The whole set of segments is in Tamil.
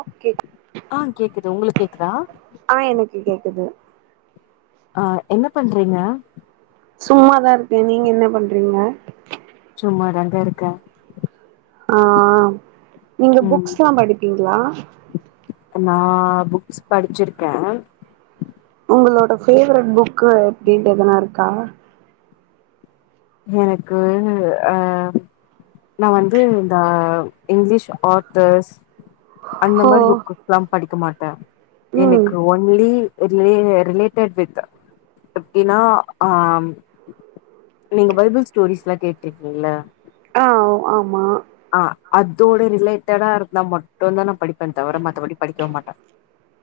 ஓகே ஆ கேக்குது உங்களுக்கு கேக்குதா ஆஹ் எனக்கு கேக்குது அஹ் என்ன பண்றீங்க சும்மாதான் இருக்கேன் நீங்க என்ன பண்றீங்க சும்மா தாங்க இருக்கே ஆஹ் ஆஹ் நீங்க புக்ஸ் எல்லாம் படிப்பீங்களா ளா நான் புக்ஸ் படிச்சிருக்கேன் உங்களோட பேவரட் புக் எப்படின்ட்டு எதனா இருக்கா எனக்கு அஹ நான் வந்து இந்த இங்கிலீஷ் ஆர்த்தர்ஸ் அந்த ஓ மாதிரி புக்குல்லாம் படிக்க மாட்டேன் ம் எனக்கு ஒன்லி ரில ரிலேட்டட் வித் எப்படின்னா அஹ் நீங்க பைபிள் ஸ்டோரிஸ் எல்லாம் கேட்டுருக்கீங்கள ஆஹ் ஆமா அதோட ரிலேட்டடா இருந்தா மட்டும்தான் நான் படிப்பேன் தவிர மத்தபடி படிக்கவே மாட்டேன்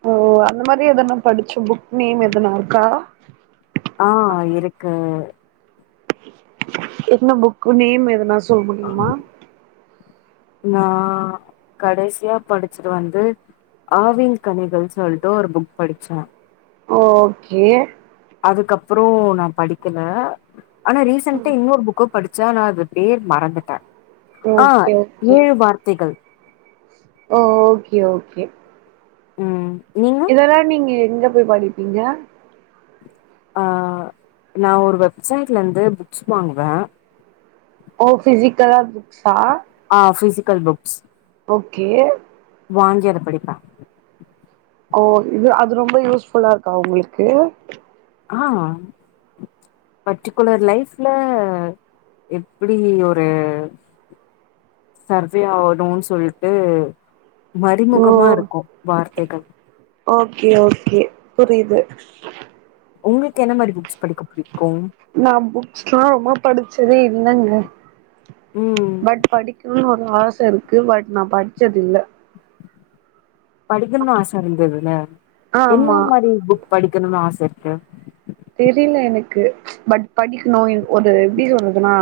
ஓ அந்த மாதிரி எதன படிச்சு புக் நேம் எதனா இருக்கா ஆஹ் இருக்கு இன்ன புக்கு நேம் எதுனா சொ சொல்ல முடியுமா நா கடைசியா படிச்சுட்டு வந்து ஆவின் கனிகள் சொல்ட்டு ஒரு புக் படிச்சே ஓகே அதுக்கப்றோ நா படிக்கல ஆனா ரீசன்டா இன்னொரு புக்கு படிச் ச ஆனா அது பேர் மறந்துட்டே ஆ ஓகே ஓகே ஏழு வார்த்தைகள் ஓ ஓகே ஓகே ம் நீங்க இதெல்லா நீங்க எங்க போய் படிப்பீங்க ஆ நா ஒரு வெப்சைட்லெந்து புக்ஸ் வாங்குவே ஓ ஃபிஸிக்கலா புக்ஸ் ஆ ஃபிசிக் கல் புக்ஸ் ஓகே வாங்கி அத படிப்ப ஓ இது அது ரொம்ப யூஸ்ஃபுல்லா இருக்கா உங்களுக்கு ஆ பர்ட்டிகுலர் லைஃப்ல எப்புடி ஒரு சர்வே ஆவணுன் சொல்ட்டு ஓ மறிமுகமா இருக்கும் வார்த்தைகள் கே ஓகே புரியிது உங்கக்கு என்ன மாரி புக்ஸ் படிக்க புடிக் நா புக்ஸ்லா ரொம்ப படிச்சதே இல்லங்க ம் பட் படிக்கனு னு ஆச இருக்கு பட் நா படிச்சதில்ல படிக்கணுன் ஆச இருந்துல்ல என்ன ஆமா மாரி புக் படிக்கணுன் ஆச இரு த தெரில எனக்கு பட் படிக்கணு ஒரு எப்டி சொல்றதுனா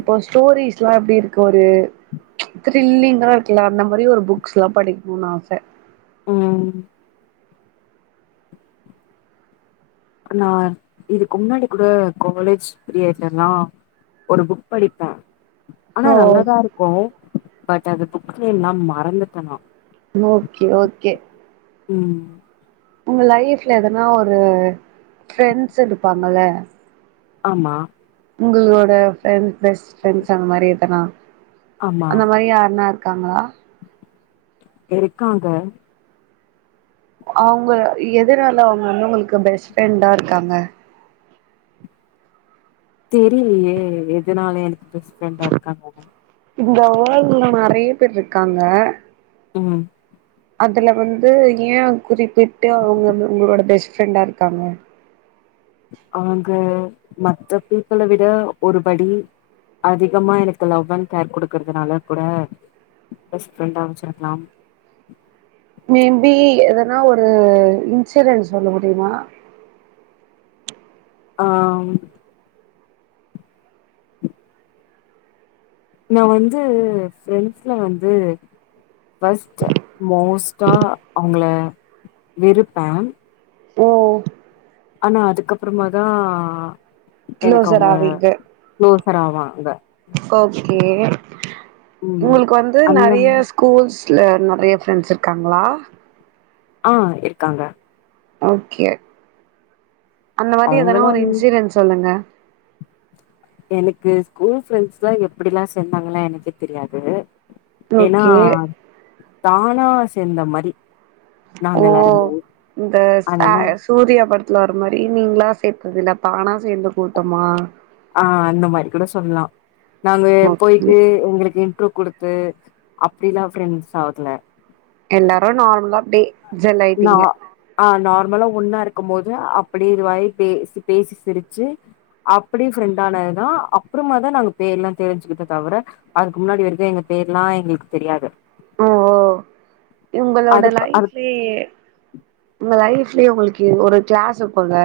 இப்போ ஸ்டோரிஸ்லா எப்டி இருக்கு ஒரு திரில்லிங்கா இருக்குல அந்த மாரி ஒரு புக்ஸ்லா படிக்கணுனு ஆச உம் நா இதுக்கு முன்னாடி கூட காலேஜ் பீரியட்லல்லா ஒரு புக் படிப்பே ஆனா ஓ நல்லாதா இருக்கும் பட் அது புக் நேம்லா மறந்துட்ட நா ஓகே ஓகே உம் உங்க லைஃப்ல எதனா ஒரு ஃப்ரெண்ட்ஸ் இருப்பாங்கல்ல ஆமா உங்களோட ஃப்ரெண்ட்ஸ் பெஸ்ட் ஃப்ரெண்ட்ஸ் அந்த மாரி எதனா ஆமா அந்த மாரி யார்னா இரு க்காங்ளா இருக்காங்க அவுங்க எதுனால அவுங்க வந்து உங்களுக் பெஸ்ட் ஃப்ரெண்டா இருக்காங்க தெரியலயே எதுனால எனக் பெஸ்டஃபிரண்டா இருக்காங்கன்னு இந்த உறவுகள் நறைய பேர் இருக்காங்க உம் அதுல வந்து ஏன் குறிப் விடடு அவுங்க உங்களோட பேச ஃப்ரெண்டா இருக்காங்க அவுங்க மத்த பீப்பிளை விட ஒருபடி அதிகமா எனக்கு லவ் அன் கேர் கொடுக்கறதுனால கூட பெஸ்ட் ஃப்ரெண்டா வச்சிருக்கலாம் மேபி எதனா ஒரு இன்சிடன்ஸ் சொல்ல முடியுமா ஆஹ் நான் வந்து ஃரெண்ட்ஸ்ல வந்து பஸ்ட் மோஸ்டா அவுங்கள விருப்பேன் ஓ ஆனா அதுக்கப்புறமாதான் எனக்கு க்ளோசர் அவுங்க ஆவீங்க குளோசர் ஆவான் இந்த ஓகே ம் உங்களுக்கு வந்து அந்த நறைய ம் ஸ்கூல்ஸ் வீட்ல நறைய ஃப்ரெண்ட்ஸ் இருக்காங்களா ஆஹ் இருக்காங்க ஓகே அந்த மாரி எதானா அவங்களா ஒரு இன்சிரன்ஸ் சொல்லுங்க எனக்கு ஸ்கூல் ஃரெண்ட்ஸ்லாம் எப்படிலாம் சேந்தாங்களா எனக்கே தெரியாது ஏனா ஓகே தானா சேந்த மரி ஓ இந்த அதனால ஆஹ் சூர்யா படத்துல வர மாரி நீங்களாம் சேத்ததுல தானா சேந்த கூட்டமா ஆஹ் அந்த மாரி கூட சொல்லலாம் நாங்க ஓகே போயிட்டு எங்களுக்கு இம்ப்ரூவ் குடுத்து அப்படிலாம் ப்ரெண்ட்ஸ் ஆகுதுல எல்லாரும் நார்மலா அப்டே ந ஆஹ் நான் நமளாம் ஒன்னா இருக்கும் போது அப்படி இது வி பேசி பேசி சிரிச்சு அப்படி ஃப்ரெண்ட் ஆனதுதான் அப்புறமா தான் நாங்க பேர் எல்லாம் தெரிஞ்சுக்கிட்ட தவிர அதுக்கு முன்னாடி வருக்கும் எங்க பேர்லாம் எங்களுக்கு தெரியாது ஓ ஓ உங்களோட அது அது லைஃப்லயே உங்க லைஃப் உங்களுக்கு ஒரு கிளாஸ் இருப்பங்க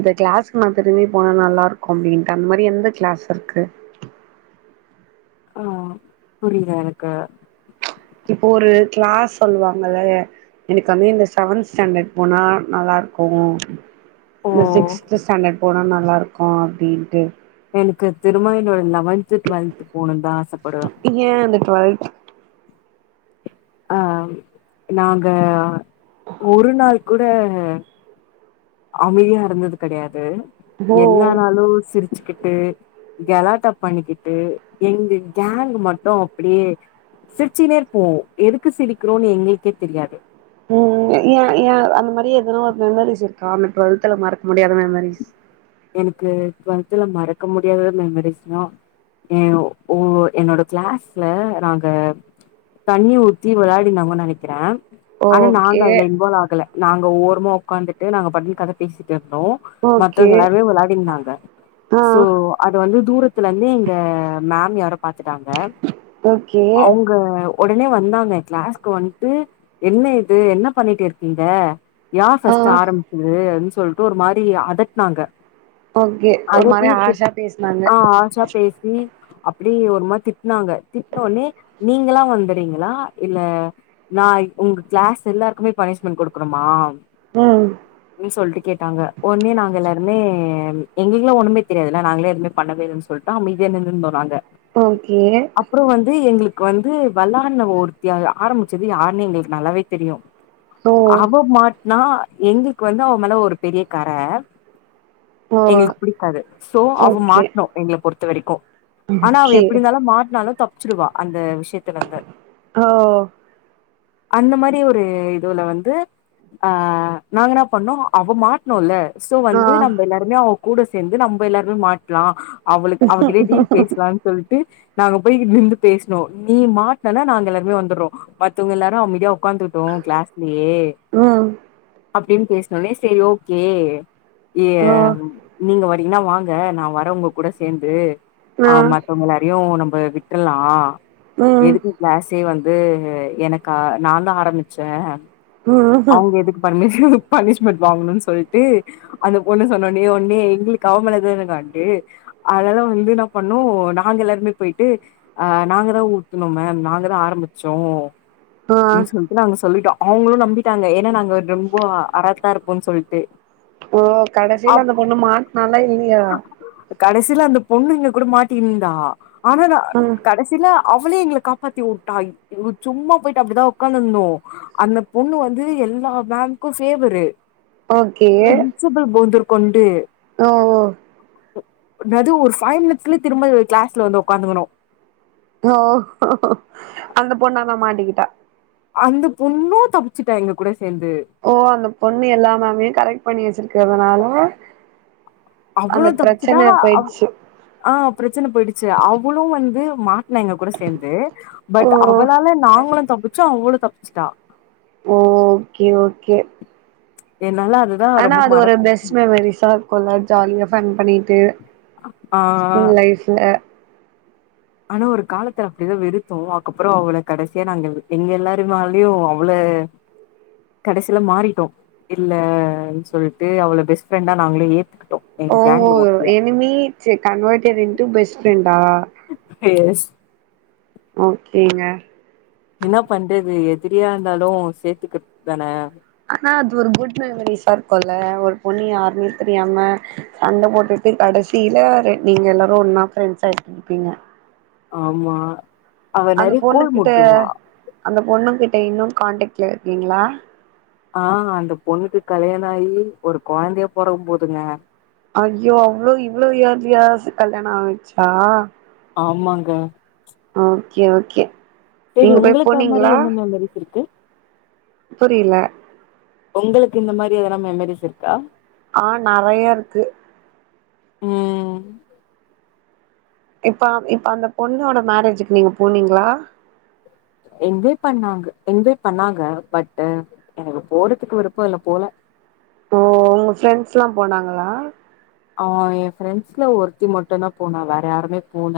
இந்த கிளாஸ்கு நான் திரும்பி போன நல்லா இருக்கும் அப்படின்டு அந்த மாரி எந்த கிளாஸ் இருக்கு ஆஹ் புரியல எனக்கு இப்போ ஒரு கிளாஸ் சொல்லுவாங்க எனக்கு அந்து இந்த செவன்த் ஸ்டாண்டர்ட் போனா நல்லாருக்கும் ஓ நான் சிக்ஸ்த் ஸ்டாண்டர்ட் போன லாருக்கும் அப்டின்ட்டு எனக்கு திரும்ம என்னோட லெவன்து டுவெல்த் போணுனு தா ஆசப்படுவே ஏ அந்த டுவெல்த் அ நாங்க ஒரு நாள் கூட அமையா இருந்தது கெடையாது ஓ எல்லா நாளு சிர் ச்சுகிட்டு கலாட்டா பண்ணிக்கிட்டு எங்க கேங் மட்டு அப்பிடியே சிரிச்சுனே இருப்போ எதுக்கு சிரிக்கிறோன் எங்களுக்கே தெரியாது ம் ம்ஏ ஏ அந்த மாரி எதுனா ஒரு மெமரிஸ் இருக்கா அந்த ட்வெல்த்துல மறக் எனக்கு ட்வெல் த்துல மறக்க முடியாத மெமரிஸ்னா ஏ ஓ என்னோட க்ளாஸ்ல நாங்க தண்ணி ஊத்தி வெளாடினாங்கனு நெனக்கிறே ஆனா நாங்க ஓகே அதுல இன்வால்வ் ஆகல நாங்க ஓரமா ஒக்காந்துட்டு நாங்க பாட்டுனு கத பேசிட்டு இருந்தோ ஓகே மத்தவ்ங்க எல்லாருமே வெளயாடிந்தாங்க ஆ சோ அது வந்து தூரத்துலெந்து எங்க மேம் யாரோ பாத்துட்டாங்க ஓகே அவுங்க உடனே வந்தாங்க க்ளாஸ்க்கு வன்ட்டு என்ன இது என்ன பண்ணிட்டு இருக்கீங்க யாரு ஆ ஃபஸ்ட் ஆரம்பிச்சது அப்டி சொ சொல்ட்டு ஒரு மாரி அ தட்னாங்க ஓகே ஒரு மாரி ஹார்ஷா பேசுனாங்க அப்பிடி ஒரு மாரி திட்னாங்க திட்னோனே நீங்களா வந்துறீங்களா இல்ல நா உங்க க்ளாஸ் எல்லாருக்குமே பனிஷ்மெண்ட் கொடுக்கணுமா ம் னி சொல்ட்டு கேட்டாங்க ஒன்னே நாங் துமே எங்களுக்குல்லா ஒண்ணுமே தெரியாதுல்ல நாங்களே எதுவுமே பண்ணவே இல்லன் சொல்ட்டோ அமைதியா நின்னுருந்தோ நாங்க ஓகே அப்றோ வந்து எங்களுக் கு வந்து வல்லான்ன ஒருத்தி ஆரம்பிச்சது யார்னு எங்களுக்கு நல்லாவே தெரியும் ஓ அவ மாட் னா எங்களுக்கு வந்து அவ மேல ஒரு பெரிய கர ஓ எங்களுக்கு பிடிக்காது சோ அவ ஓகே மாட்னு எங்கள பொறு த்தவரைக்கும் ஆனா அவ ஓகே எப்டி இருந்தாலு மாட்னாலு தப்பு ச்சுடுவா அந்த விஷ்யத்துலந்து ஓ அந்த மாரி ஒரு இதுவுல வந்து ஆ நாங்க என்ன பண்ணோ அவ மாட்னோல்ல த்தொ ஆ வந்து நம்ப எல்லாருமே அவ கூட சேந்து நம்ப எல்லாருமே மாட்லா அவளுக் அவகிட்டே டீல் பேசலான் சொல்ட்டு நாங்க போய் இருந்து பேசனோம் நீ மாட்டினனா நாங்க எல்லாருமே வந்துடுறோம் மத்தவங்க எல்லாரும் அமதியா உட்காந்துட்டோம் கிளாஸ்லயே ம் அப்படின்னு பேசின உடனே சேரி ஓகே அய்யா ஓ ஆ நீங்க வா அப்படின்னா வாங்க நா வர உங்க கூட சேர்ந்து ஆமா இப்போ உங்க எல்லாரையும் நம்ம விட் விட்றல ம் எதுக்கு க்ளாசே வந் அது எனக்கா நா தான் ஆரம்பிச்சேன் ம் அவங்க எதுக்கு பர்மிஷன் பனிஷ்மெண்ட் வாங்கணும்னு சொல்லிட்டு அந்த பொண்ணு சொன்னோனே உன்னே எங்களுக்கு அவமேலதன்னா கான்டு அதெல்லாம் வந்து என்ன பண்ணோம் நாங்க எல்லாருமே போயிட்டு அஹ் நாங்கதான் ஊத்தனோம் மேம் நாங்கதான் ஆரம்பிச்சோம் ஆ னு சொல்லிட்டு நாங்க சொல்லிட்டோ அவங்களும் நம்பிட்டாங்க ஏன்னா நாங்க ரொம்ப அரா தா இருப்போன்னு சொல்லிட்டு ஓ கடைசியில அந்த பொண்ணு மாட்னாலா இல்லையா சில அந்த பொண்ணுங்க கூட மாட்டியிருந்தா ஆனனா ம் கடைசில அவளே எங்களை காப்பாத்தி உட்டா சும்மா போயிட்டு அப்படிதான் உக்காந்துர்ந்தோம் அந்த பொண்ணு வந்து எல்லா மேம்கு பெவரு ஓகே போந்துர் கொண்டு ஓ ஓ என்னது ஒரு ஃபைவ் மினிட்ஸ்லயே திரும்ப கிளாஸ்ல வந்து உக்காந்துக்கணு ஓ டா அந்த பொண்ணும் தப்பச்சுட்ட எங்க கூட சேந்து ஓ அந்த பொண்ணு எல்லாமேம்யு கரெக்ட் பண்ணி வச்சிரு கதனால அவளோ தப்சுட்ட அ ஆஹ் பிரச்சன போயிடுச்சு அவளும் வந்து மா [unintelligible] எங்க கூட சேர்ந்து ஓ பட் அவளால நாங்களும் தப்பிச்சோ அவளும் தப் ஸ்டா ஓகே ஓகே என்னால அதுதா ஆனா ரொம்ப அது ஒரு பெஸ்ட் மறக்க மெமரிஸா இருக்கும்ள்ள ஜாலியா ஃபன் பண்ணிட்டு ஆ ஸ்கூல் லைஃப்ல ஆனா ஒரு காலத்துல அப்பிடிதா வெறுத்தோ அதுக்கப்புறோ அவள கடைசியா நாங்க எங்க எல்லாருனாலயு அவள கடைசியில மாறிட்டோ இல்லன்னு சொல்ட்டு அவள பெஸ்ட் ஃப்ரெண்டா நாங்களே ஏத்துக்கி ஓ ஓ எனிமி ச்சே கன்வர்டட் இன்டூ பெஸ்ட் ஃப்ரெண்டா எஸ் ஓகேங்க என்ன பண்றது எதிரியா இருந்தாலு சேத்துக்கிட்டுதான ஆனா அது ஒரு குட் மெமரிஸா இருக்கும்ல ஒரு பொண்ணு யாருனே தெரியாம சண்டை போட்டுட்டு கடைசியில நீங்க எல்லாரு ஒன்னா ஃபிரெண்ட்ஸ் ஆய்ட்டு இருப்பீங்க ஆமா அவ அந்த நெறைய பொண்ணு கோல் கிட்ட மூட்டுவா அந்த பொண்ணு கிட்ட இன்னும் கான்டாக்ட்ல இருக்கீங்களா ஆஹ் அந்த பொண்ணுக்கு கல்யாணோ ஆகி ஒரு கொழந்தையே பொறக்க போதுங்க ஐயோ அவ்ளோ இவ்ளோ ஏர்லியா கல்யாணம் ஆகிட்ச்சா ஆமாங்க ஓகே ஓகே சேரி நீங்க போய் உங்களுக்கு அது மாரி போனீங்களா என்ன மெமரிஸ் இருக்கு புரியல உங்களுக்கு இந்த மாரி எதனா மெமரிஸ் இருக்கா ஆஹ் நெறைய இருக்கு உம் இப்ப இப்ப அந்த பொண்ணோட மேரேஜுக்கு நீங்க போனீங்களா இன்வைட் பண்ணாங்க இன்வைட் பண்ணாங்க பட் எனக்கு போறதுக்கு விருப்போ இல்ல போல ஓ உங்க ஃபிரெண்ட்ஸ்லா போனாங்களா ஆஹ் என் ஃப்ரெண்ட்ஸ்ல ஒருத்தி மட்டும்தா போனா வேற யாருமே போல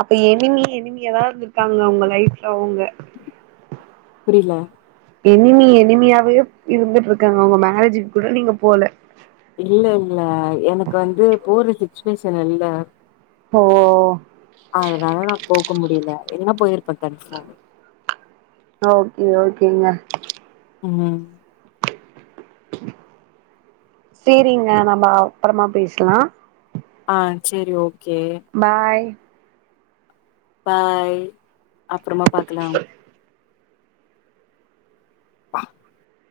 அப்ப எனிமி எனிமி யாராவது இருந்துருக்காங்ளா உங்க லைஃப் அவங்க புரியல எனிமி எனிமியாவே இருந்துட்ருக்காங்க அவுங்க மேரேஜிக்கு கூட நீங்க போல இல்ல இல்ல எனக்கு வந்து போற சுச்சுவேஷன் இல்ல ஓ அதனால நான் போக முடியல இல்லனா போயிருப்பே கன்ஃபாம் ஓகே ஓகேங்க உம் சேரிங்க நம்ம அப்புறமா பேசலா ஆஹ் சேரி ஓ பாய் பாய் அ அப்றமா பாக்கலாம் ப்பா